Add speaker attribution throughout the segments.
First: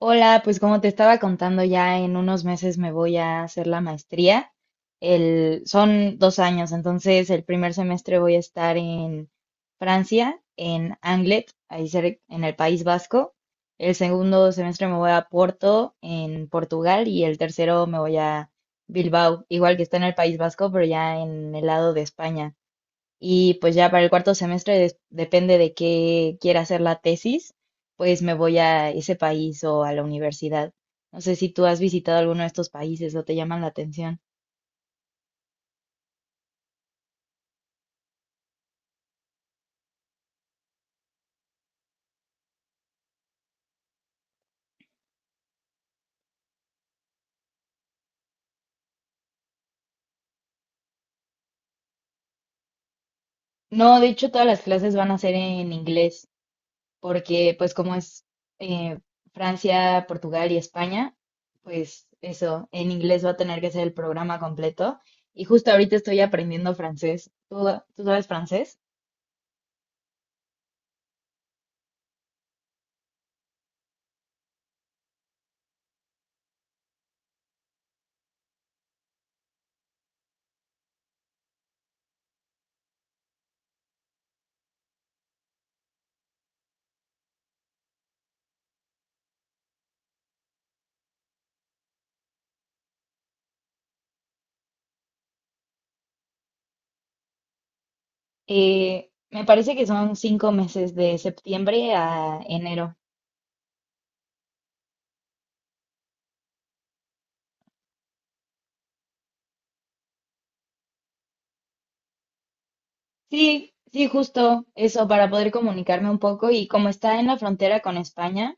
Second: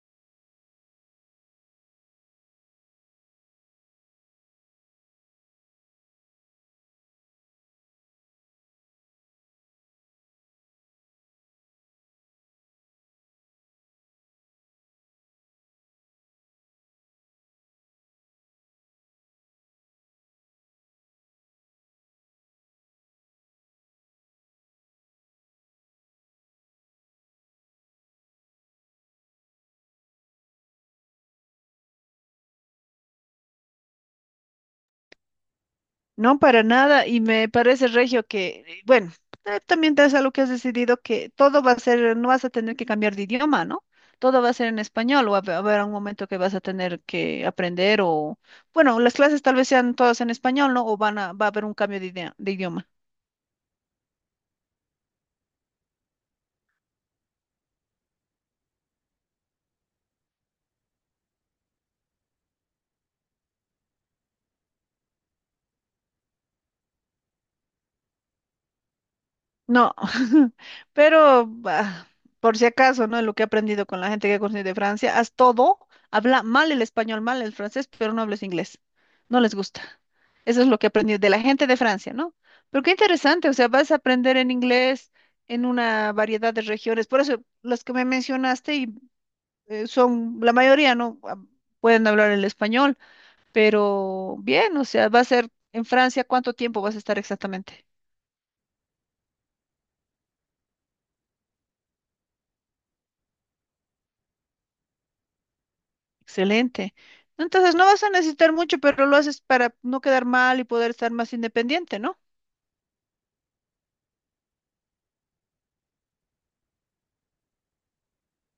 Speaker 1: Hola, pues como te estaba contando, ya en unos meses me voy a hacer la maestría. El, son dos años, entonces el primer semestre voy a estar en Francia, en Anglet, ahí en el País Vasco. El segundo semestre me voy a Porto, en Portugal, y el tercero me voy a Bilbao, igual que está en el País Vasco, pero ya en el lado de España. Y pues ya para el cuarto semestre, depende de qué quiera hacer la tesis, pues me voy a ese país o a la universidad. No sé si tú has visitado alguno de estos países o te llaman la atención.
Speaker 2: No, para nada, y me parece, Regio, que, bueno, también te es algo que has decidido que todo va a ser, no vas a tener que cambiar de idioma, ¿no? Todo va a ser en español, o va a haber un momento que vas a tener que aprender, o, bueno, las clases tal vez sean todas en español, ¿no? O va a haber un cambio de idioma.
Speaker 1: No, de hecho todas las clases van a ser en inglés, porque pues como es eh, Francia, Portugal y España, pues eso, en inglés va a tener que ser el programa completo. Y justo ahorita estoy aprendiendo francés. ¿Tú sabes francés?
Speaker 2: No, pero bah, por si acaso, ¿no? Lo que he aprendido con la gente que he conocido de Francia, haz todo, habla mal el español, mal el francés, pero no hables inglés. No les gusta. Eso es lo que he aprendido de la gente de Francia, ¿no? Pero qué interesante, o sea, vas a aprender en inglés en una variedad de regiones. Por eso, las que me mencionaste y, son, la mayoría, ¿no? Ah, pueden hablar el español, pero bien, o sea, va a ser en Francia, ¿cuánto tiempo vas a estar exactamente?
Speaker 1: Me parece que son cinco meses de septiembre a enero.
Speaker 2: Excelente. Entonces no vas a necesitar mucho, pero lo haces para no quedar mal y poder estar más independiente, ¿no?
Speaker 1: Sí, sí, justo eso, para poder comunicarme un poco. Y como está en la frontera con España,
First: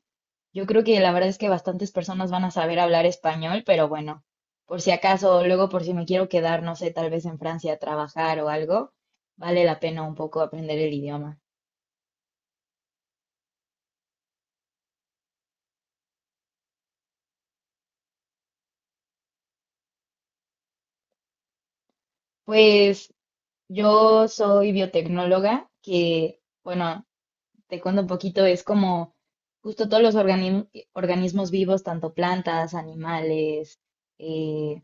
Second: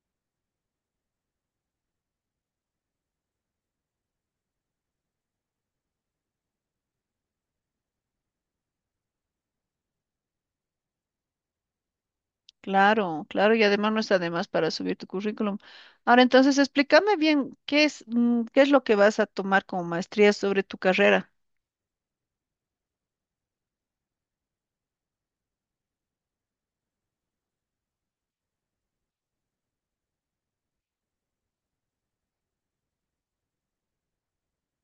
Speaker 1: yo creo que la verdad es que bastantes personas van a saber hablar español, pero bueno, por si acaso, luego por si me quiero quedar, no sé, tal vez en Francia a trabajar o algo, vale la pena un poco aprender el idioma.
Speaker 2: Claro, claro, y además no está de más para subir tu currículum. Ahora entonces explícame bien qué es lo que vas a tomar como maestría sobre tu carrera.
Speaker 1: Pues yo soy biotecnóloga, que bueno. Te cuento un poquito, es como justo todos los organismos vivos, tanto plantas, animales, eh,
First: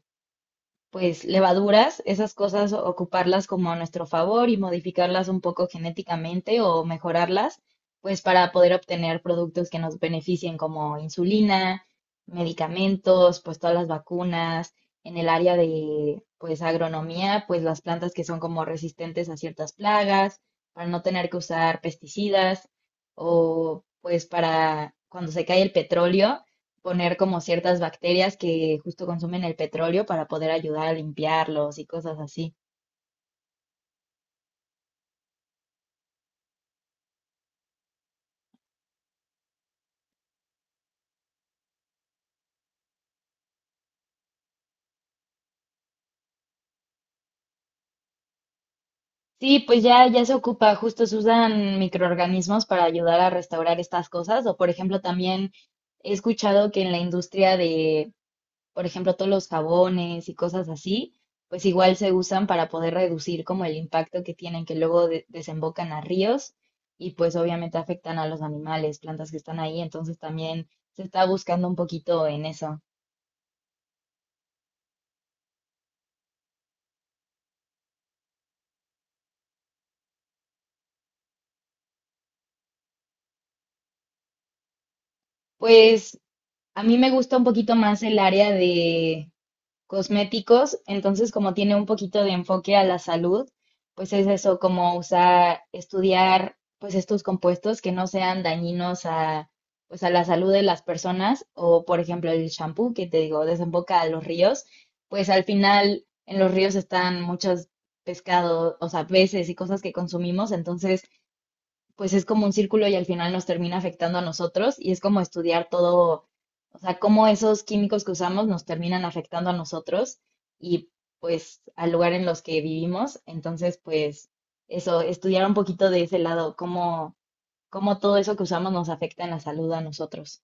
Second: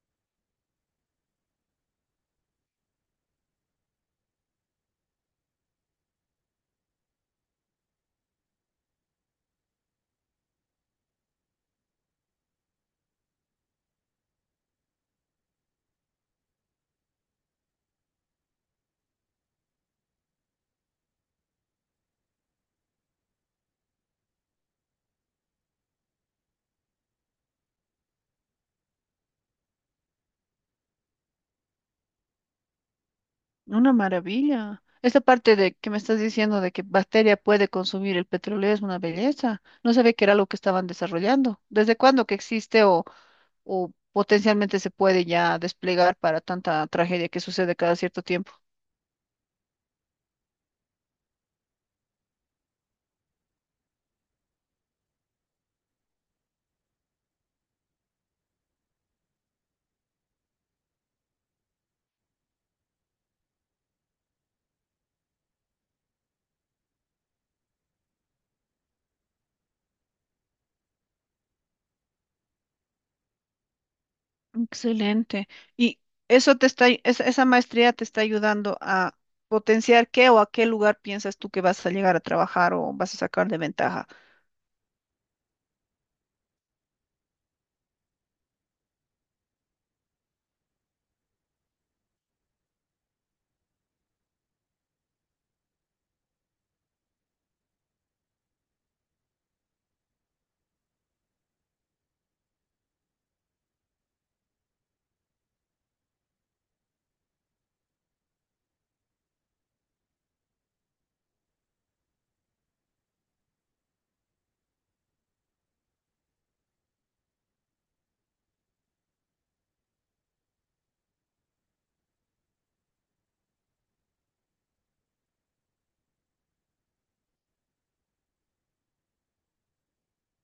Speaker 1: pues levaduras, esas cosas, ocuparlas como a nuestro favor y modificarlas un poco genéticamente o mejorarlas, pues para poder obtener productos que nos beneficien como insulina, medicamentos, pues todas las vacunas, en el área de pues agronomía, pues las plantas que son como resistentes a ciertas plagas, para no tener que usar pesticidas o pues para cuando se cae el petróleo poner como ciertas bacterias que justo consumen el petróleo para poder ayudar a limpiarlos y cosas así.
Speaker 2: Una maravilla. Esta parte de que me estás diciendo de que bacteria puede consumir el petróleo es una belleza. No sabía que era lo que estaban desarrollando. ¿Desde cuándo que existe o potencialmente se puede ya desplegar para tanta tragedia que sucede cada cierto tiempo?
Speaker 1: Sí, pues ya se ocupa, justo se usan microorganismos para ayudar a restaurar estas cosas. O por ejemplo, también he escuchado que en la industria de, por ejemplo, todos los jabones y cosas así, pues igual se usan para poder reducir como el impacto que tienen, que luego desembocan a ríos y pues obviamente afectan a los animales, plantas que están ahí. Entonces también se está buscando un poquito en eso.
Speaker 2: Excelente. ¿Y eso te está, esa maestría te está ayudando a potenciar qué o a qué lugar piensas tú que vas a llegar a trabajar o vas a sacar de ventaja?
Speaker 1: Pues a mí me gusta un poquito más el área de cosméticos, entonces como tiene un poquito de enfoque a la salud, pues es eso, como usar, estudiar pues estos compuestos que no sean dañinos a pues a la salud de las personas o por ejemplo el shampoo que te digo desemboca a los ríos, pues al final en los ríos están muchos pescados, o sea, peces y cosas que consumimos, entonces pues es como un círculo y al final nos termina afectando a nosotros y es como estudiar todo, o sea, cómo esos químicos que usamos nos terminan afectando a nosotros y pues al lugar en los que vivimos. Entonces, pues eso, estudiar un poquito de ese lado, cómo, cómo todo eso que usamos nos afecta en la salud a nosotros.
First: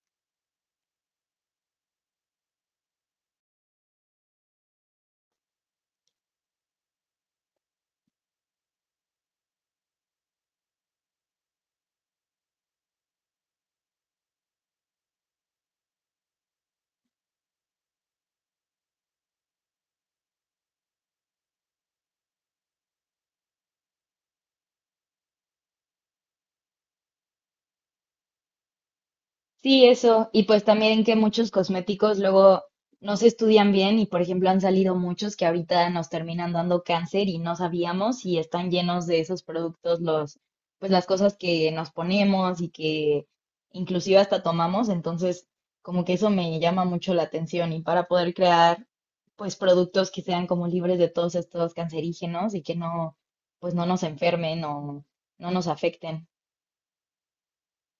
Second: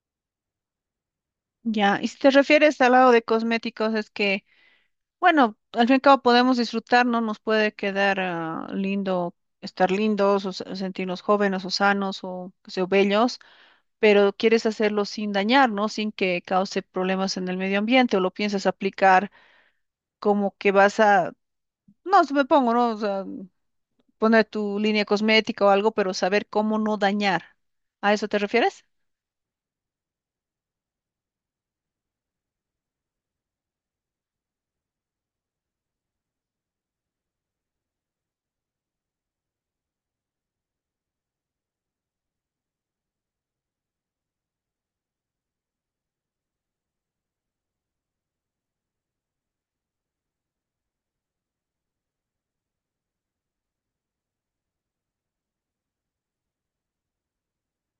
Speaker 2: Ya, y si te refieres al lado de cosméticos, es que, bueno, al fin y al cabo podemos disfrutar, ¿no? Nos puede quedar lindo, estar lindos, o sentirnos jóvenes o sanos o, qué sé yo, bellos, pero quieres hacerlo sin dañar, ¿no? Sin que cause problemas en el medio ambiente o lo piensas aplicar como que vas a, no, se me pongo, ¿no? poner tu línea cosmética o algo, pero saber cómo no dañar. ¿A eso te refieres?
Speaker 1: Sí, eso. Y pues también que muchos cosméticos luego no se estudian bien y, por ejemplo, han salido muchos que ahorita nos terminan dando cáncer y no sabíamos y están llenos de esos productos los, pues las cosas que nos ponemos y que inclusive hasta tomamos. Entonces, como que eso me llama mucho la atención y para poder crear pues productos que sean como libres de todos estos cancerígenos y que no, pues no nos enfermen o no nos afecten.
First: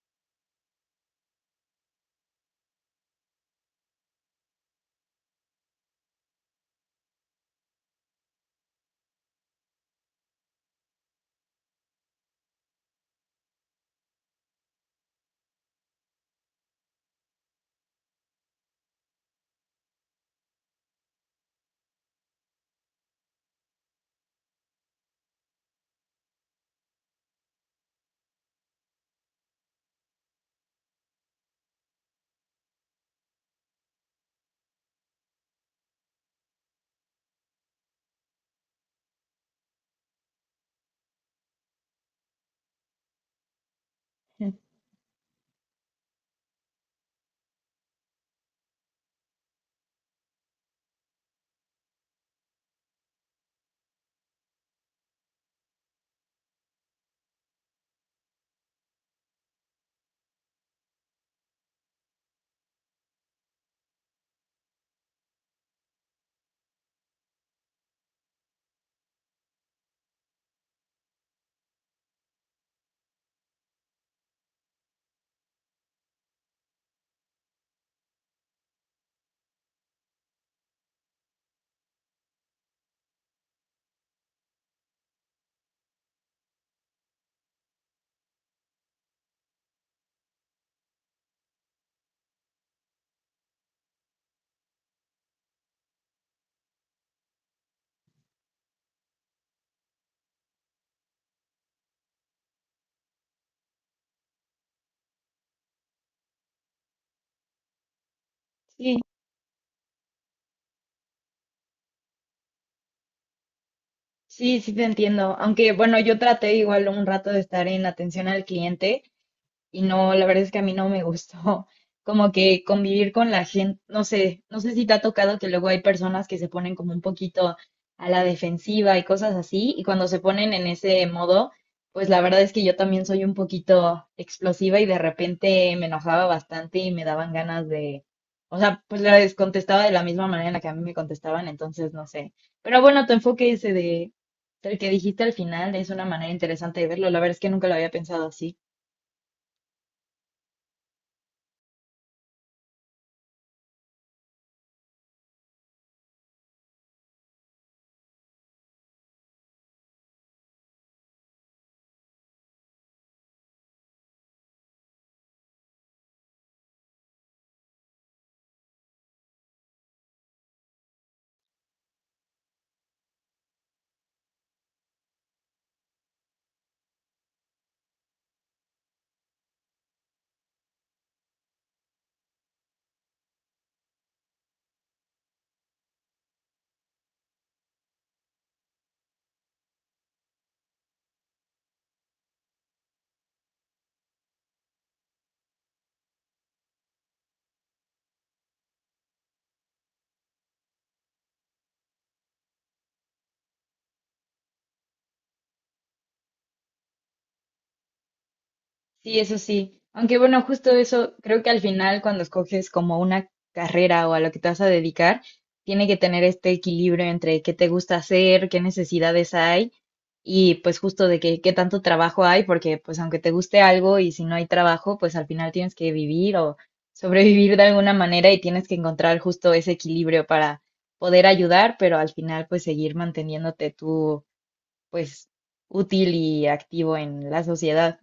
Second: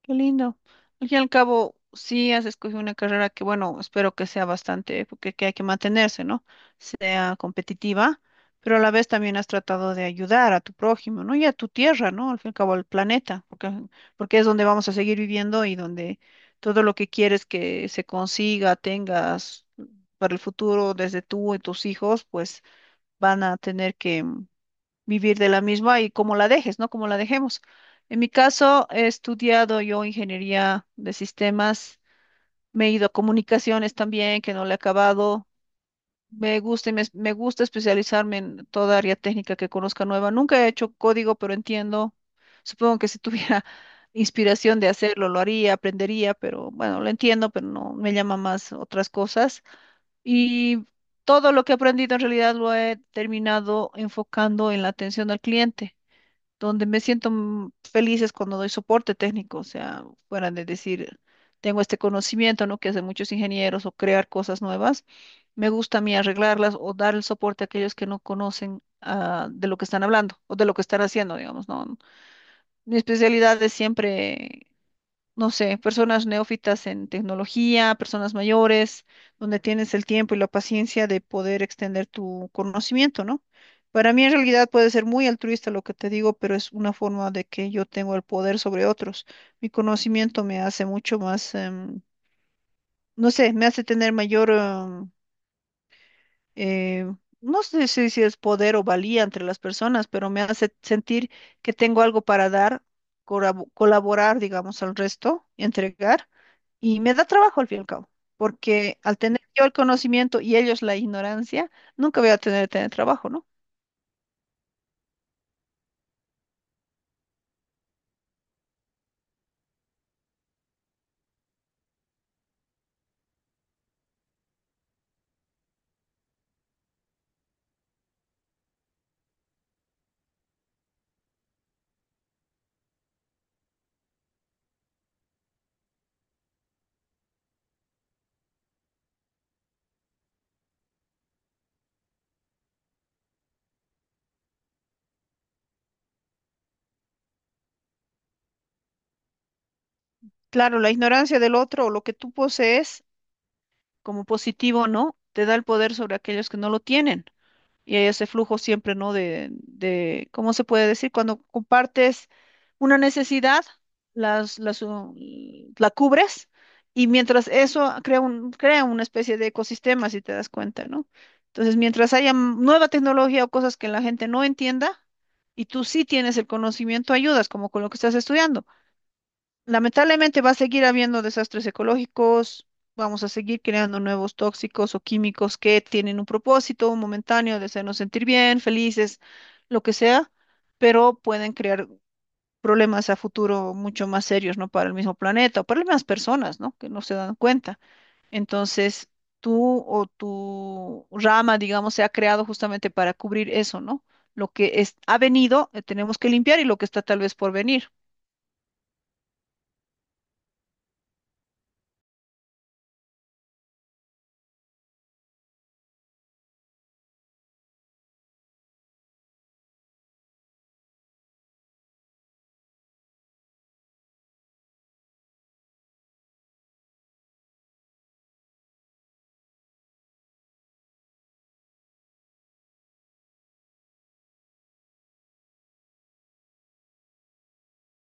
Speaker 2: Qué lindo. Al fin y al cabo, sí has escogido una carrera que, bueno, espero que sea bastante, porque que hay que mantenerse, ¿no? Sea competitiva, pero a la vez también has tratado de ayudar a tu prójimo, ¿no? Y a tu tierra, ¿no? Al fin y al cabo, al planeta, porque, porque es donde vamos a seguir viviendo y donde todo lo que quieres que se consiga, tengas para el futuro, desde tú y tus hijos, pues van a tener que vivir de la misma y cómo la dejes, ¿no? Cómo la dejemos. En mi caso, he estudiado yo ingeniería de sistemas, me he ido a comunicaciones también, que no le he acabado. Me gusta y me gusta especializarme en toda área técnica que conozca nueva. Nunca he hecho código, pero entiendo. Supongo que si tuviera inspiración de hacerlo, lo haría, aprendería, pero bueno, lo entiendo, pero no me llama más otras cosas. Y todo lo que he aprendido en realidad lo he terminado enfocando en la atención al cliente donde me siento feliz es cuando doy soporte técnico, o sea, fuera de decir, tengo este conocimiento, ¿no? Que hacen muchos ingenieros o crear cosas nuevas. Me gusta a mí arreglarlas o dar el soporte a aquellos que no conocen de lo que están hablando o de lo que están haciendo, digamos, ¿no? Mi especialidad es siempre no sé, personas neófitas en tecnología, personas mayores, donde tienes el tiempo y la paciencia de poder extender tu conocimiento, ¿no? Para mí en realidad puede ser muy altruista lo que te digo, pero es una forma de que yo tengo el poder sobre otros. Mi conocimiento me hace mucho más, no sé, me hace tener mayor, eh, no sé si, si es poder o valía entre las personas, pero me hace sentir que tengo algo para dar, colaborar, digamos, al resto, entregar, y me da trabajo al fin y al cabo, porque
Speaker 1: Sí.
Speaker 2: al tener yo el conocimiento y ellos la ignorancia, nunca voy a tener trabajo, ¿no?
Speaker 1: Sí, sí te entiendo. Aunque bueno, yo traté igual un rato de estar en atención al cliente y no, la verdad es que a mí no me gustó como que convivir con la gente, no sé, no sé si te ha tocado que luego hay personas que se ponen como un poquito a la defensiva y cosas así, y cuando se ponen en ese modo, pues la verdad es que yo también soy un poquito explosiva y de repente me enojaba bastante y me daban ganas de, o sea, pues les contestaba de la misma manera en la que a mí me contestaban, entonces no sé. Pero bueno, tu enfoque ese de, del que dijiste al final es una manera interesante de verlo, la verdad es que nunca lo había pensado así.
Speaker 2: Claro, la ignorancia del otro o lo que tú posees como positivo, ¿no? Te da el poder sobre aquellos que no lo tienen. Y hay ese flujo siempre, ¿no? ¿Cómo se puede decir? Cuando compartes una necesidad, las, las, uh, la cubres y mientras eso crea una especie de ecosistema, si te das cuenta, ¿no? Entonces, mientras haya nueva tecnología o cosas que la gente no entienda y tú sí tienes el conocimiento, ayudas, como con lo que estás estudiando. Lamentablemente va a seguir habiendo desastres ecológicos, vamos a seguir creando nuevos tóxicos o químicos que tienen un propósito momentáneo de hacernos sentir bien, felices, lo que sea, pero pueden crear problemas a futuro mucho más serios, ¿no? Para el mismo planeta o para las mismas personas, ¿no? Que no se dan cuenta. Entonces, tú o tu rama, digamos, se ha creado justamente para cubrir eso, ¿no? Lo que es, ha venido, tenemos que limpiar y lo que está tal vez por venir.
Speaker 1: Sí, eso sí. Aunque bueno, justo eso, creo que al final cuando escoges como una carrera o a lo que te vas a dedicar, tiene que tener este equilibrio entre qué te gusta hacer, qué necesidades hay y pues justo de que, qué tanto trabajo hay, porque pues aunque te guste algo y si no hay trabajo, pues al final tienes que vivir o sobrevivir de alguna manera y tienes que encontrar justo ese equilibrio para poder ayudar, pero al final pues seguir manteniéndote tú pues útil y activo en la sociedad.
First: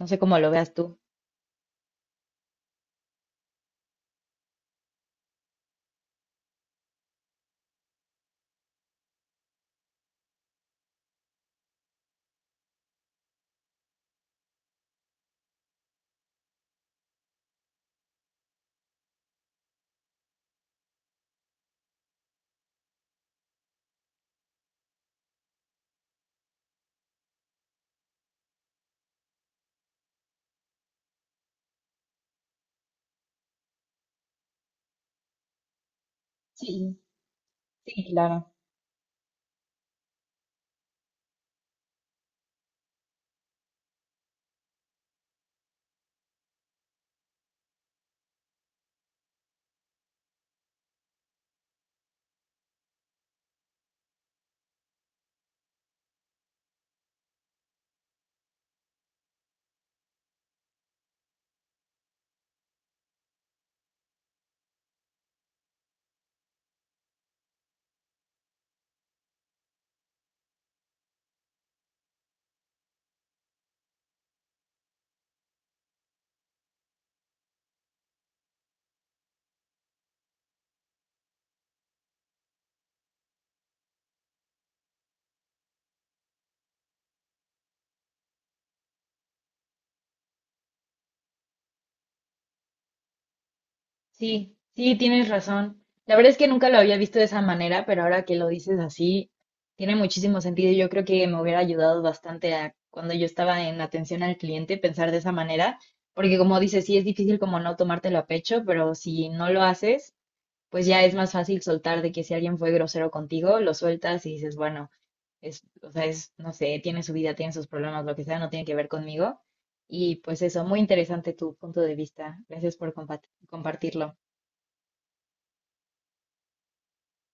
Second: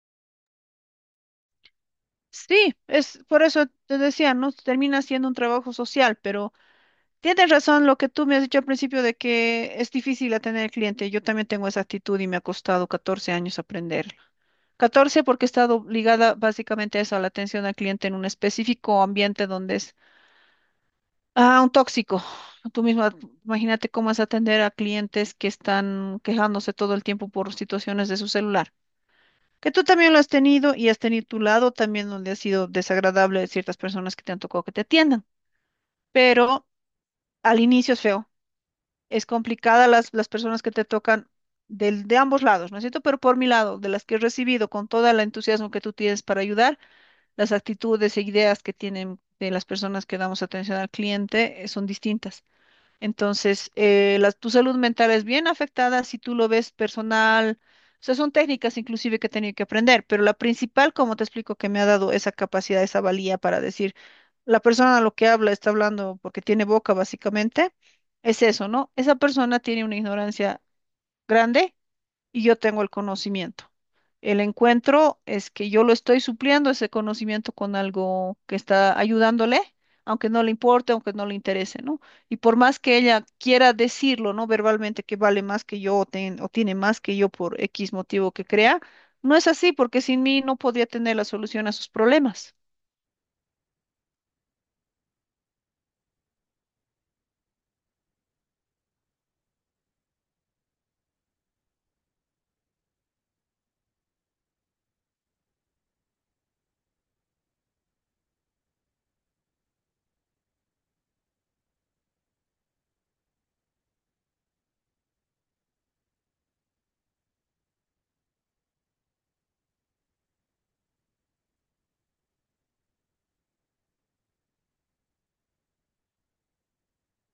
Speaker 1: No sé cómo lo veas tú.
Speaker 2: Sí, es por eso te decía, ¿no? Termina siendo un trabajo social, pero tienes razón lo que tú me has dicho al principio de que es difícil atender al cliente. Yo también tengo esa actitud y me ha costado 14 años aprenderlo. 14 porque he estado ligada básicamente a eso, a la atención al cliente en un específico ambiente donde es un tóxico. Tú misma, imagínate cómo es atender a clientes que están quejándose todo el tiempo por situaciones de su celular. Que tú también lo has tenido y has tenido tu lado también donde ha sido desagradable de ciertas personas que te han tocado que te atiendan. Pero
Speaker 1: Sí,
Speaker 2: al inicio es
Speaker 1: sí,
Speaker 2: feo.
Speaker 1: claro.
Speaker 2: Es complicada las personas que te tocan del, de ambos lados, ¿no es cierto? Pero por mi lado, de las que he recibido con todo el entusiasmo que tú tienes para ayudar, las actitudes e ideas que tienen de las personas que damos atención al cliente son distintas. Entonces, tu salud mental es bien afectada si tú lo ves personal. O sea, son técnicas inclusive que he tenido que aprender, pero la principal, como te explico, que me ha dado esa capacidad, esa valía para decir, la persona a lo que habla está hablando porque tiene boca, básicamente, es eso, ¿no? Esa persona tiene una ignorancia grande y yo tengo el conocimiento. El encuentro es que yo lo estoy supliendo ese conocimiento con algo que está ayudándole, aunque no le importe, aunque no le interese, ¿no? Y por más que ella quiera decirlo, ¿no? Verbalmente que vale más que yo o tiene más que yo por X motivo que crea, no es así porque sin mí no podría tener la solución a sus problemas.
Speaker 1: Sí, sí, tienes razón. La verdad es que nunca lo había visto de esa manera, pero ahora que lo dices así, tiene muchísimo sentido. Yo creo que me hubiera ayudado bastante a cuando yo estaba en atención al cliente pensar de esa manera, porque como dices, sí es difícil como no tomártelo a pecho, pero si no lo haces, pues ya es más fácil soltar de que si alguien fue grosero contigo, lo sueltas y dices, bueno. Es, o sea, es, no sé, tiene su vida, tiene sus problemas, lo que sea, no tiene que ver conmigo. Y pues eso, muy interesante tu punto de vista. Gracias por compartirlo.